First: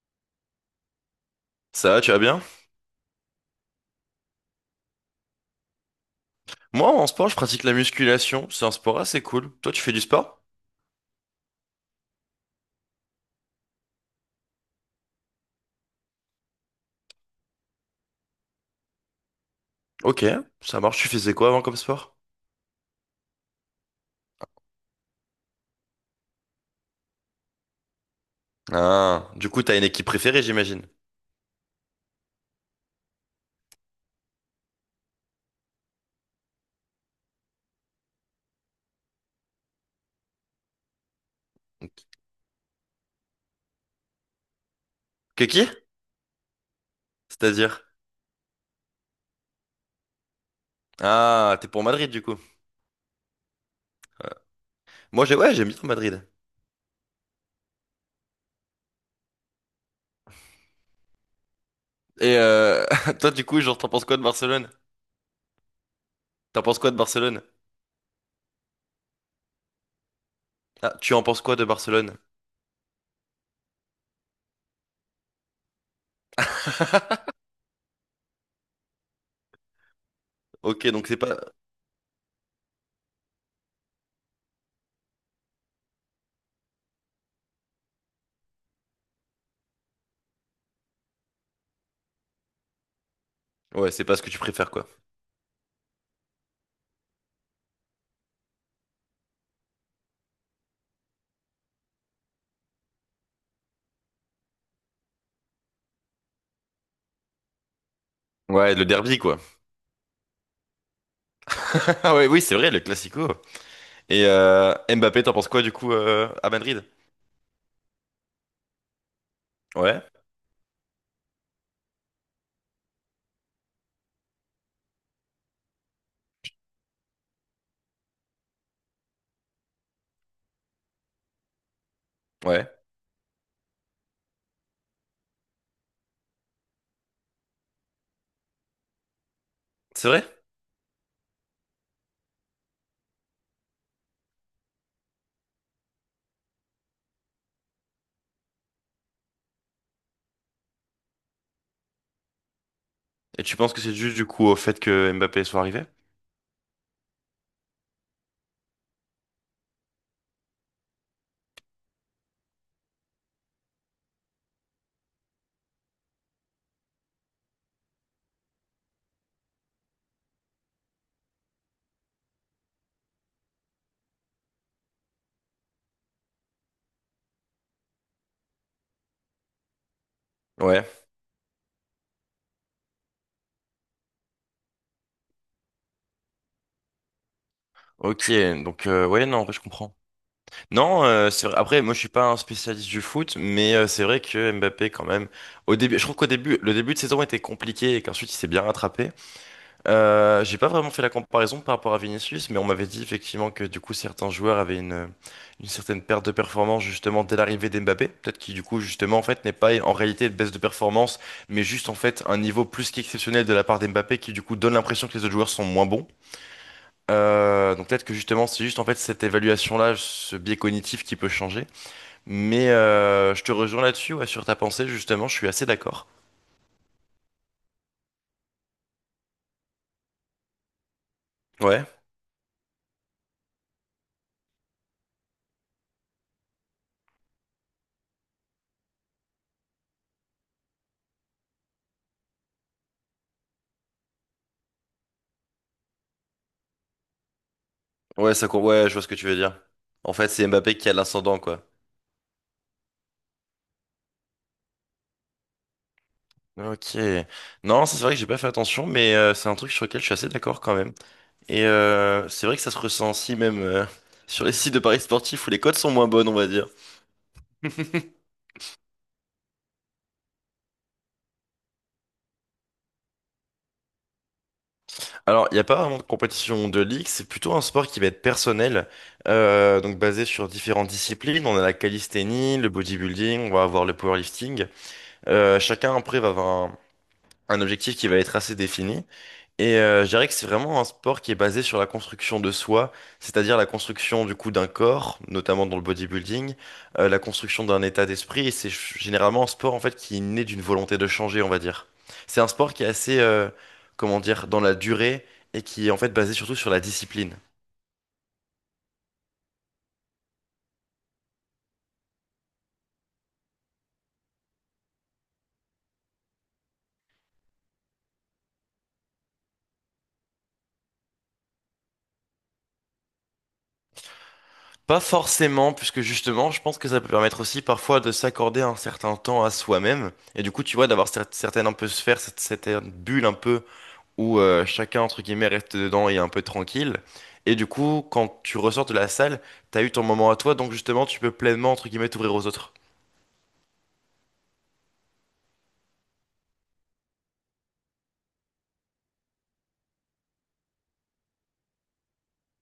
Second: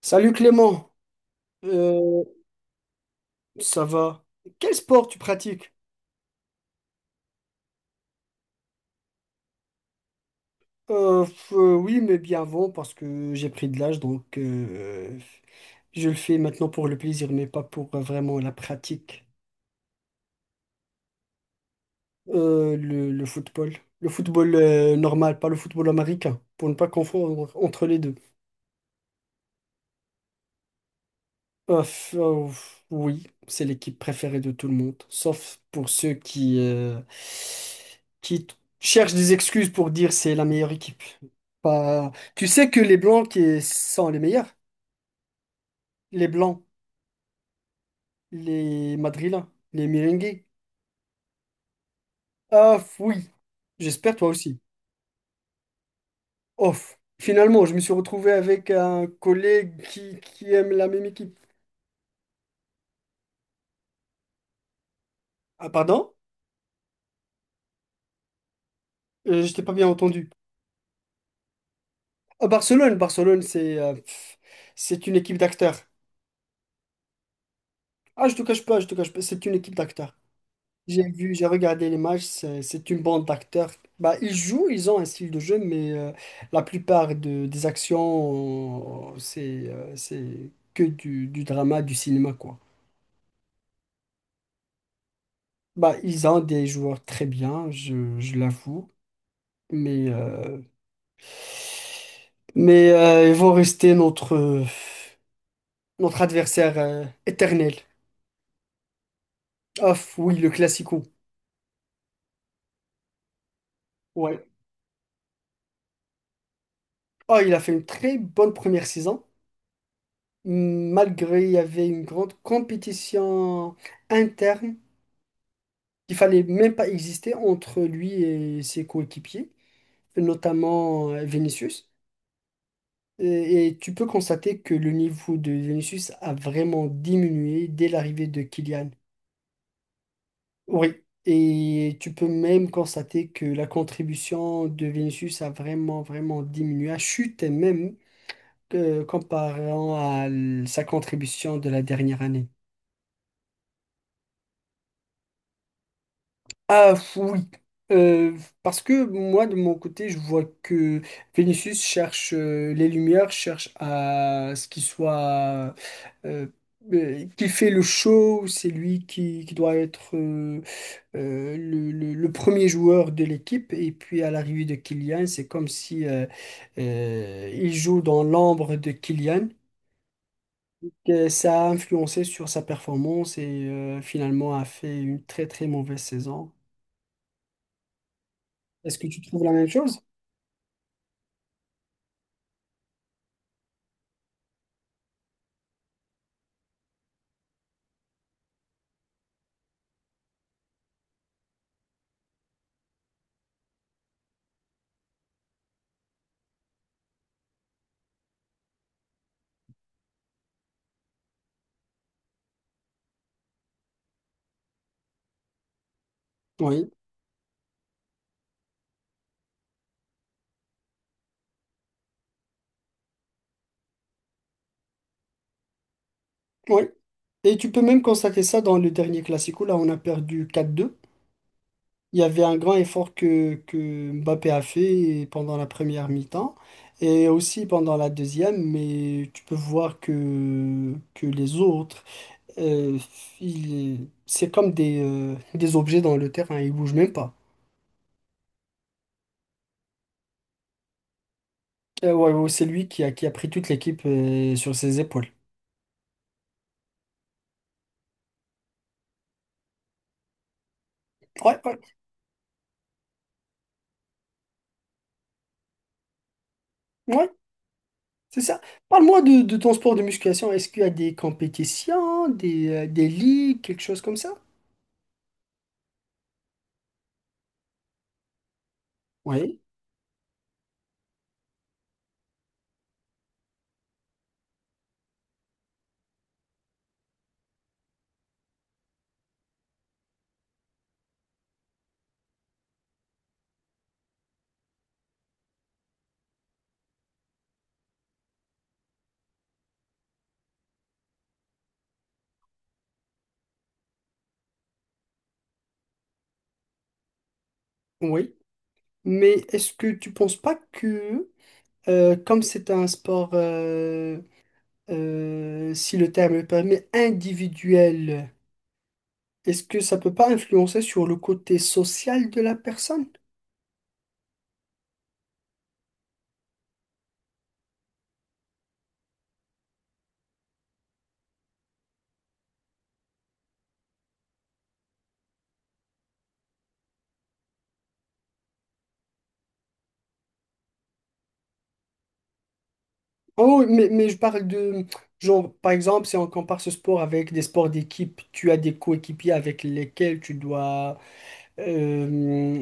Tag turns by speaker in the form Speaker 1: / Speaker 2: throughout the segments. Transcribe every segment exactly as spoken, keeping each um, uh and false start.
Speaker 1: Salut Clément.
Speaker 2: Ça va, tu vas
Speaker 1: Euh,
Speaker 2: bien?
Speaker 1: ça va? Quel sport tu pratiques?
Speaker 2: Moi, en sport, je pratique la musculation. C'est un sport assez cool. Toi, tu fais du sport?
Speaker 1: Euh, f- euh, oui, mais bien avant parce que j'ai pris de l'âge, donc euh, je le fais maintenant pour le plaisir, mais pas pour euh, vraiment la pratique.
Speaker 2: Ok, ça marche. Tu faisais quoi avant comme sport?
Speaker 1: Euh, le, le football, le football euh, normal, pas le football américain, pour ne pas confondre entre les deux.
Speaker 2: Ah, du coup, t'as une équipe préférée, j'imagine.
Speaker 1: Euh, f- euh, oui, c'est l'équipe préférée de tout le monde, sauf pour ceux qui, euh, qui t- cherchent des excuses pour dire c'est la meilleure équipe. Pas... Tu sais que les Blancs qui sont les meilleurs,
Speaker 2: Que qui?
Speaker 1: les Blancs,
Speaker 2: C'est-à-dire?
Speaker 1: les Madrilènes, les Merengues.
Speaker 2: Ah, t'es pour Madrid, du coup.
Speaker 1: Ah oui, j'espère toi
Speaker 2: Ouais.
Speaker 1: aussi.
Speaker 2: Moi, j'ai, ouais, j'aime bien Madrid.
Speaker 1: Off. Finalement, je me suis retrouvé avec un collègue qui, qui aime la même équipe.
Speaker 2: Et euh, toi, du coup, genre, t'en penses quoi de Barcelone?
Speaker 1: Ah pardon?
Speaker 2: T'en penses quoi de Barcelone?
Speaker 1: Euh, je t'ai pas bien entendu.
Speaker 2: Ah, tu en penses quoi de Barcelone?
Speaker 1: Ah, Barcelone, Barcelone, c'est euh, pff, c'est une équipe d'acteurs. Ah, je te cache pas, je te cache pas, c'est une équipe d'acteurs.
Speaker 2: Ok,
Speaker 1: J'ai
Speaker 2: donc c'est
Speaker 1: vu,
Speaker 2: pas,
Speaker 1: j'ai regardé les matchs, c'est c'est une bande d'acteurs. Bah, ils jouent, ils ont un style de jeu, mais euh, la plupart de- des actions, euh, c'est euh, c'est que du, du drama, du cinéma, quoi.
Speaker 2: ouais, c'est pas ce que tu préfères, quoi.
Speaker 1: Bah, ils ont des joueurs très bien, je, je l'avoue, mais, euh, mais euh, ils vont rester notre, euh, notre adversaire euh, éternel.
Speaker 2: Ouais, le derby, quoi.
Speaker 1: Off, oui, le classico.
Speaker 2: Ah ouais, oui, c'est vrai, le classico. Et
Speaker 1: Ouais.
Speaker 2: euh, Mbappé, t'en penses quoi, du coup, euh, à Madrid?
Speaker 1: Oh, il a fait une très bonne première saison.
Speaker 2: Ouais,
Speaker 1: Malgré il y avait une grande compétition interne qu'il fallait même pas exister entre lui et ses coéquipiers, notamment euh, Vinicius.
Speaker 2: ouais,
Speaker 1: Et, et tu peux constater que le niveau de Vinicius a vraiment diminué dès l'arrivée de Kylian.
Speaker 2: c'est vrai?
Speaker 1: Oui. Et tu peux même constater que la contribution de Vinicius a vraiment, vraiment diminué, a chuté même euh, comparant à l- sa contribution de la dernière année.
Speaker 2: Et tu penses que c'est dû du coup au fait que Mbappé soit arrivé?
Speaker 1: Ah, f- oui. Euh, parce que moi de mon côté je vois que Vénus cherche euh, les lumières, cherche à ce qu'il soit euh, euh, qui fait le show, c'est lui qui, qui doit être euh, euh, le, le- le premier joueur de l'équipe et puis à l'arrivée de Kylian c'est comme si euh, euh, il joue dans l'ombre de Kylian.
Speaker 2: Ouais.
Speaker 1: Euh, Ça a influencé sur sa performance et euh, finalement a fait une très très mauvaise saison.
Speaker 2: Ok, donc
Speaker 1: Est-ce que
Speaker 2: euh,
Speaker 1: tu
Speaker 2: ouais, non,
Speaker 1: trouves
Speaker 2: en
Speaker 1: la
Speaker 2: vrai, je
Speaker 1: même
Speaker 2: comprends.
Speaker 1: chose?
Speaker 2: Non, euh, c'est vrai. Après, moi, je suis pas un spécialiste du foot, mais euh, c'est vrai que Mbappé, quand même, au début, je trouve qu'au début, le début de saison était compliqué et qu'ensuite il s'est bien rattrapé. Euh, j'ai pas vraiment fait la comparaison par rapport à Vinicius, mais on m'avait dit effectivement que du coup certains joueurs avaient une, une certaine perte de performance justement dès l'arrivée d'Mbappé. Peut-être qu'il du coup justement en fait n'est pas en réalité une baisse de performance, mais juste en fait un niveau plus qu'exceptionnel de la part d'Mbappé qui du coup donne l'impression que les autres joueurs sont moins bons.
Speaker 1: Oui,
Speaker 2: Euh, donc peut-être que justement c'est juste en fait cette évaluation-là, ce biais cognitif qui peut changer. Mais euh, je te rejoins là-dessus, ouais, sur ta pensée justement, je suis assez d'accord.
Speaker 1: oui. Et tu peux même constater ça dans le dernier Classico. Là, on a perdu quatre deux.
Speaker 2: Ouais,
Speaker 1: Il y avait un grand effort que, que Mbappé a fait pendant la première mi-temps et aussi pendant la deuxième, mais tu peux voir que, que les autres, euh, ils- c'est comme des, euh, des objets dans le terrain, ils bougent même pas.
Speaker 2: ouais, ça, co- ouais, je vois ce que tu veux dire. En fait c'est Mbappé qui a l'ascendant quoi.
Speaker 1: Euh, ouais, ouais, c'est lui qui a, qui a pris toute l'équipe euh, sur ses épaules.
Speaker 2: Ok. Non, c'est vrai que j'ai pas fait attention, mais euh, c'est un truc sur lequel je suis assez d'accord quand même.
Speaker 1: Ouais,
Speaker 2: Et
Speaker 1: ouais,
Speaker 2: euh, c'est vrai que ça se ressent aussi même euh, sur les sites de paris sportifs où les cotes sont moins bonnes, on va dire.
Speaker 1: ouais. C'est ça. Parle-moi de, de ton sport de musculation. Est-ce qu'il y a des compétitions, des, euh, des ligues, quelque chose comme ça?
Speaker 2: Alors, il n'y a pas vraiment de compétition de ligue, c'est plutôt un sport qui va être personnel,
Speaker 1: Oui,
Speaker 2: euh, donc basé sur différentes disciplines. On a la calisthénie, le bodybuilding, on va avoir le powerlifting. Euh, chacun après va avoir un, un objectif qui va être assez défini. Et euh, je dirais que c'est vraiment un sport qui est basé sur la construction de soi, c'est-à-dire la construction du coup d'un corps, notamment dans le bodybuilding, euh, la construction d'un état d'esprit. Et c'est ch- généralement un sport en fait qui naît d'une volonté de changer, on va dire. C'est un sport qui est assez, euh, comment dire, dans la durée et qui est en fait basé surtout sur la discipline.
Speaker 1: oui. Mais est-ce que tu penses pas que, euh, comme c'est un sport, euh, euh, si le terme le permet, individuel, est-ce que ça peut pas influencer sur le côté social de la personne?
Speaker 2: Pas forcément, puisque justement, je pense que ça peut permettre aussi parfois de s'accorder un certain temps à soi-même. Et du coup, tu vois, d'avoir cer- certaines un peu sphères, cette, cette bulle un peu où euh, chacun, entre guillemets, reste dedans et est un peu tranquille. Et du coup, quand tu ressors de la salle, t'as eu ton moment à toi, donc justement, tu peux pleinement, entre guillemets, t'ouvrir aux autres.
Speaker 1: Oh, mais, mais je parle de, genre, par exemple, si on compare ce sport avec des sports d'équipe, tu as des coéquipiers avec lesquels tu dois, euh,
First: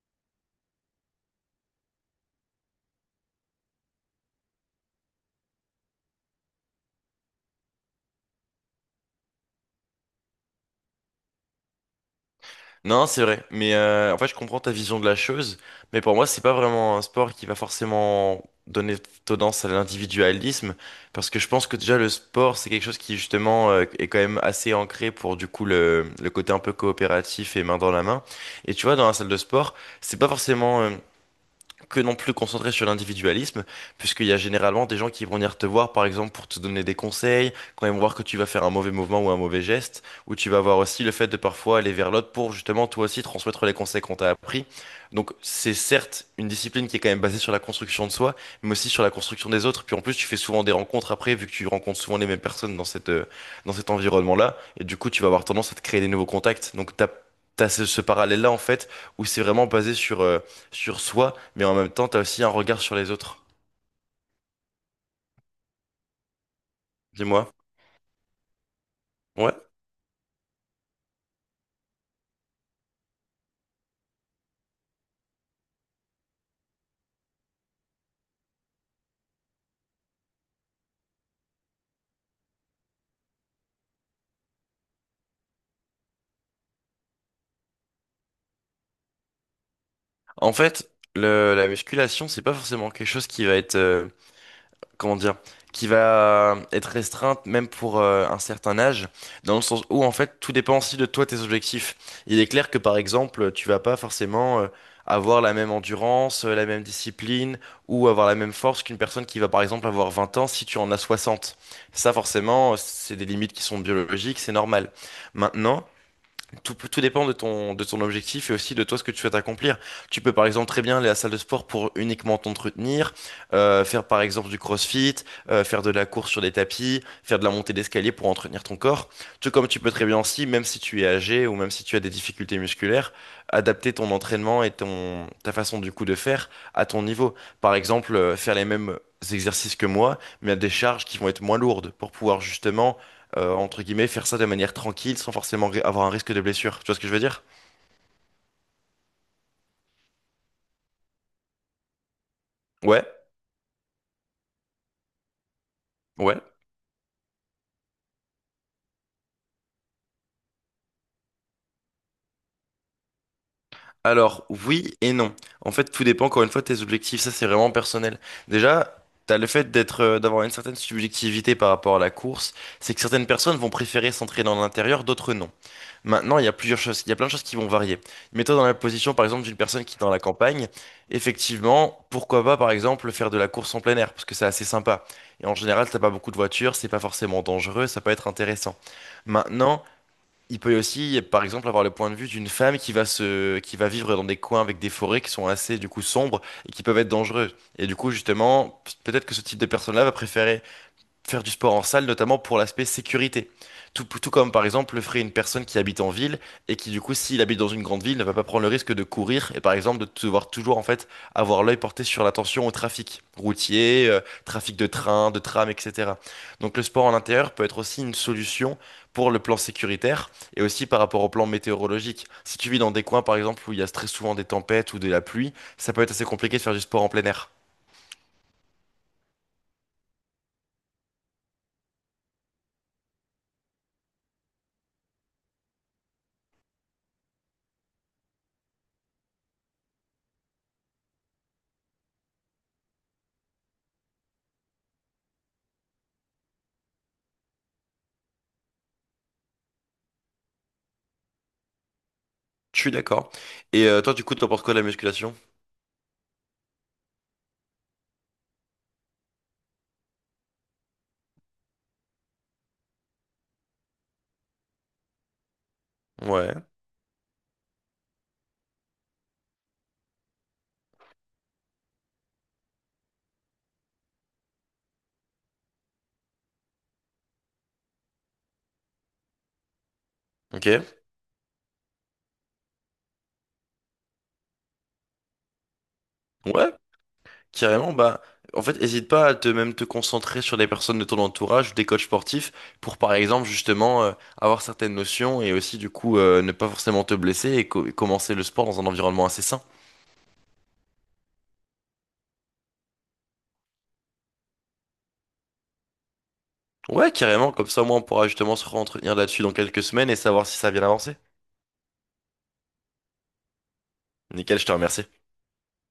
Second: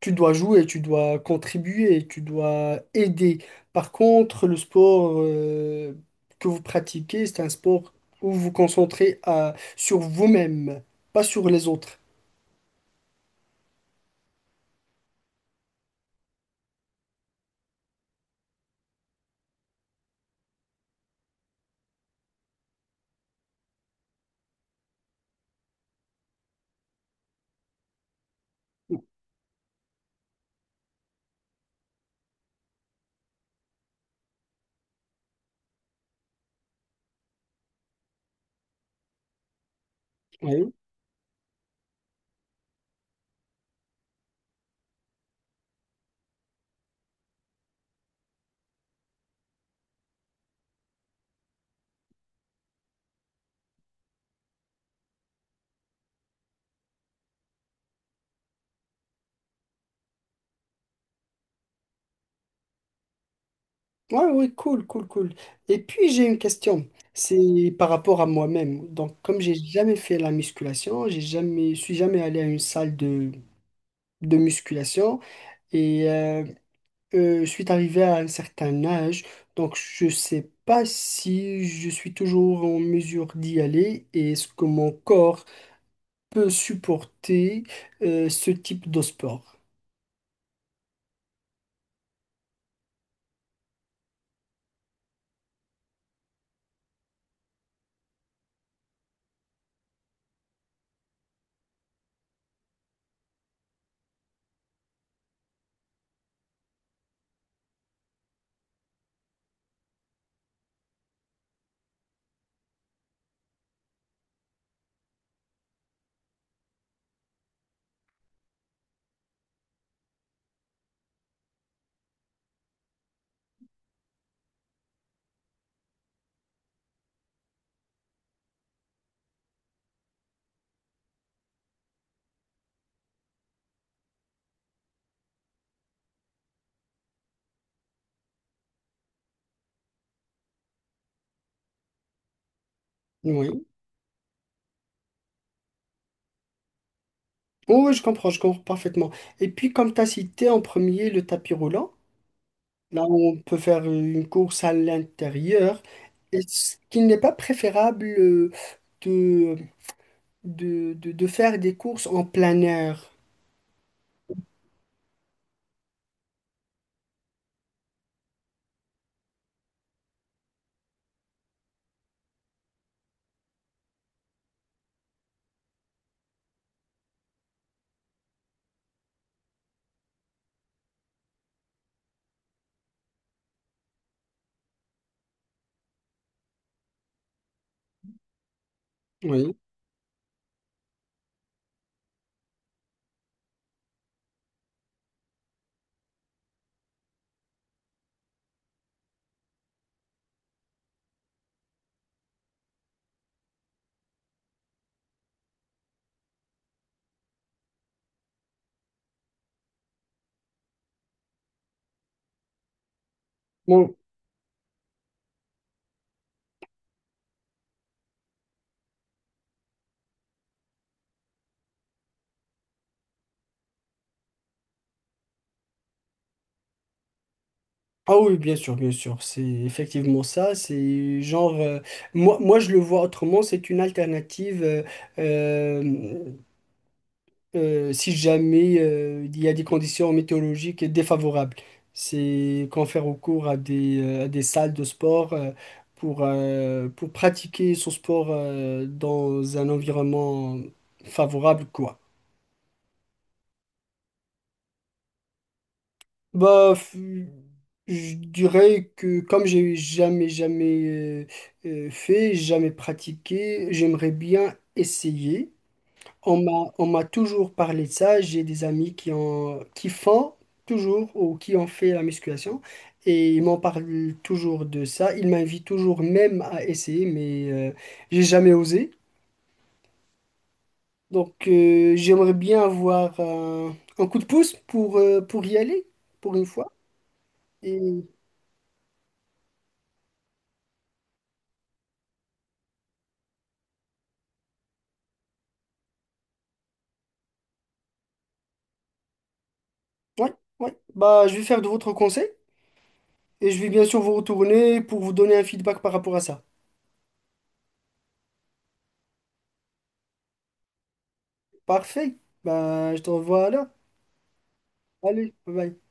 Speaker 1: tu dois jouer, tu dois contribuer, tu dois aider. Par contre, le sport, euh, que vous pratiquez, c'est un sport où vous vous concentrez à- sur vous-même, pas sur les autres.
Speaker 2: Non, c'est vrai, mais euh, en fait, je comprends ta vision de la chose, mais pour moi, c'est pas vraiment un sport qui va forcément donner tendance à l'individualisme, parce que je pense que déjà, le sport, c'est quelque chose qui, justement, euh, est quand même assez ancré pour, du coup, le, le côté un peu coopératif et main dans la main. Et tu vois, dans la salle de sport, c'est pas forcément euh, que non plus concentré sur l'individualisme, puisqu'il y a généralement des gens qui vont venir te voir, par exemple, pour te donner des conseils, quand ils vont voir que tu vas faire un mauvais mouvement ou un mauvais geste, ou tu vas
Speaker 1: Oui.
Speaker 2: voir aussi le fait de parfois aller vers l'autre pour justement toi aussi transmettre les conseils qu'on t'a appris. Donc c'est certes une discipline qui est quand même basée sur la construction de soi, mais aussi sur la construction des autres. Puis en plus, tu fais souvent des rencontres après, vu que tu rencontres souvent les mêmes personnes dans cette, euh, dans cet environnement-là, et du coup, tu vas avoir tendance à te créer des nouveaux contacts. Donc t'as, t'as ce, ce parallèle-là, en fait, où c'est vraiment basé sur euh, sur soi, mais en même temps, t'as aussi un regard sur les autres.
Speaker 1: Ouais, ouais, cool, cool, cool. Et puis j'ai une question,
Speaker 2: Dis-moi.
Speaker 1: c'est par rapport à moi-même. Donc, comme j'ai
Speaker 2: Ouais.
Speaker 1: jamais fait la musculation, j'ai jamais, je suis jamais allé à une salle de, de musculation et euh, euh, je suis arrivé à un certain âge, donc je sais pas si je suis toujours en mesure d'y aller et est-ce que mon corps peut supporter euh, ce type de sport.
Speaker 2: En fait, le, la musculation, c'est pas forcément quelque chose qui va être, euh, comment dire, qui va être restreinte même pour euh, un certain âge, dans le sens où en fait, tout dépend aussi de toi, tes objectifs. Il est clair que par exemple, tu vas pas forcément euh, avoir la même endurance, euh, la même discipline, ou avoir la même force qu'une personne qui va par exemple avoir vingt ans si tu en as soixante. Ça, forcément, c'est des limites qui sont biologiques, c'est normal. Maintenant, tout, tout dépend de ton, de ton objectif et aussi de toi ce que tu souhaites accomplir. Tu peux par exemple très bien aller à la salle de sport pour uniquement t'entretenir, euh, faire par exemple du crossfit, euh, faire de la course sur des tapis, faire de la montée d'escalier pour entretenir ton corps. Tout comme tu peux très bien aussi, même si tu es âgé ou même si tu as des difficultés musculaires, adapter ton entraînement et ton, ta façon du coup de faire à ton niveau. Par exemple, euh, faire les mêmes exercices que moi, mais à des charges qui vont être moins lourdes pour pouvoir justement euh,
Speaker 1: Oui.
Speaker 2: entre guillemets, faire ça de manière tranquille sans forcément ri- avoir un risque de blessure. Tu vois ce que je veux dire?
Speaker 1: Oui, oui, je comprends, je comprends parfaitement. Et puis, comme tu as cité en premier le tapis roulant. Là,
Speaker 2: Ouais,
Speaker 1: on peut faire une course à l'intérieur.
Speaker 2: ouais.
Speaker 1: Est-ce qu'il n'est pas préférable euh, de, de, de, de faire des courses en plein air?
Speaker 2: Alors, oui et non. En fait, tout dépend encore une fois de tes objectifs. Ça, c'est vraiment personnel. Déjà, t'as le fait d'être, euh, d'avoir une certaine subjectivité par rapport à la course. C'est que certaines personnes vont préférer s'entraîner en intérieur, d'autres non. Maintenant, il y a plusieurs choses, il y a plein de choses qui vont varier. Mets-toi dans la position, par exemple, d'une personne qui est dans la campagne. Effectivement, pourquoi pas, par exemple, faire de la course en plein air, parce que c'est assez sympa. Et en général, t'as pas beaucoup de voitures, c'est pas forcément dangereux, ça peut être intéressant.
Speaker 1: Oui.
Speaker 2: Maintenant, il peut aussi, par exemple, avoir le point de vue d'une femme qui va se, qui va vivre dans des coins avec des forêts qui sont assez, du coup, sombres et qui peuvent être dangereux. Et du coup, justement, peut-être que ce type de personne-là va préférer faire du sport en salle, notamment pour l'aspect sécurité. Tout, tout comme par exemple le ferait une personne qui habite en ville et qui du coup s'il habite dans une grande ville ne va pas prendre le risque de courir et par exemple de devoir toujours en fait avoir l'œil porté sur l'attention au trafic
Speaker 1: Bon.
Speaker 2: routier, euh, trafic de train, de tram, et cetera. Donc le sport en intérieur peut être aussi une solution pour le plan sécuritaire et aussi par rapport au plan météorologique. Si tu vis dans des coins par exemple où il y a très souvent des tempêtes ou de la pluie, ça peut être assez compliqué de faire du sport en plein air.
Speaker 1: Ah oui, bien sûr, bien sûr. C'est effectivement ça. C'est genre, euh, moi, moi, je le vois autrement. C'est une alternative. euh, euh, euh, Si jamais euh, il y a des conditions météorologiques défavorables, c'est qu'on fait recours à des, euh, à des salles de sport euh, pour, euh, pour pratiquer son sport euh, dans un environnement favorable, quoi.
Speaker 2: Je suis d'accord. Et euh, toi du coup t'en penses quoi de la musculation?
Speaker 1: Bah, f- je dirais que comme j'ai jamais, jamais euh, euh, fait, jamais pratiqué, j'aimerais bien essayer. On
Speaker 2: Ouais.
Speaker 1: m'a, on m'a toujours parlé de ça. J'ai des amis qui ont, qui font toujours ou qui ont fait la musculation et ils m'en parlent toujours de ça. Ils m'invitent toujours même à essayer, mais euh, j'ai jamais osé.
Speaker 2: Ok,
Speaker 1: Donc euh, j'aimerais bien avoir un, un coup de pouce pour, euh, pour y aller pour une fois.
Speaker 2: ouais,
Speaker 1: Et
Speaker 2: carrément, bah, en fait, hésite pas à te même te concentrer sur des personnes de ton entourage ou des coachs sportifs pour, par exemple, justement, euh, avoir certaines notions et aussi, du coup, euh, ne pas forcément te blesser et co- et commencer le sport dans un environnement assez sain.
Speaker 1: ouais, ouais. Bah, je vais faire de votre conseil et je vais bien sûr vous retourner pour vous donner un feedback par rapport à ça.
Speaker 2: Ouais, carrément, comme ça, au moins, on pourra justement se re-entretenir là-dessus dans quelques semaines et savoir si ça a bien avancé.
Speaker 1: Parfait. Bah, je te revois là.
Speaker 2: Nickel, je te remercie.
Speaker 1: Allez, bye bye.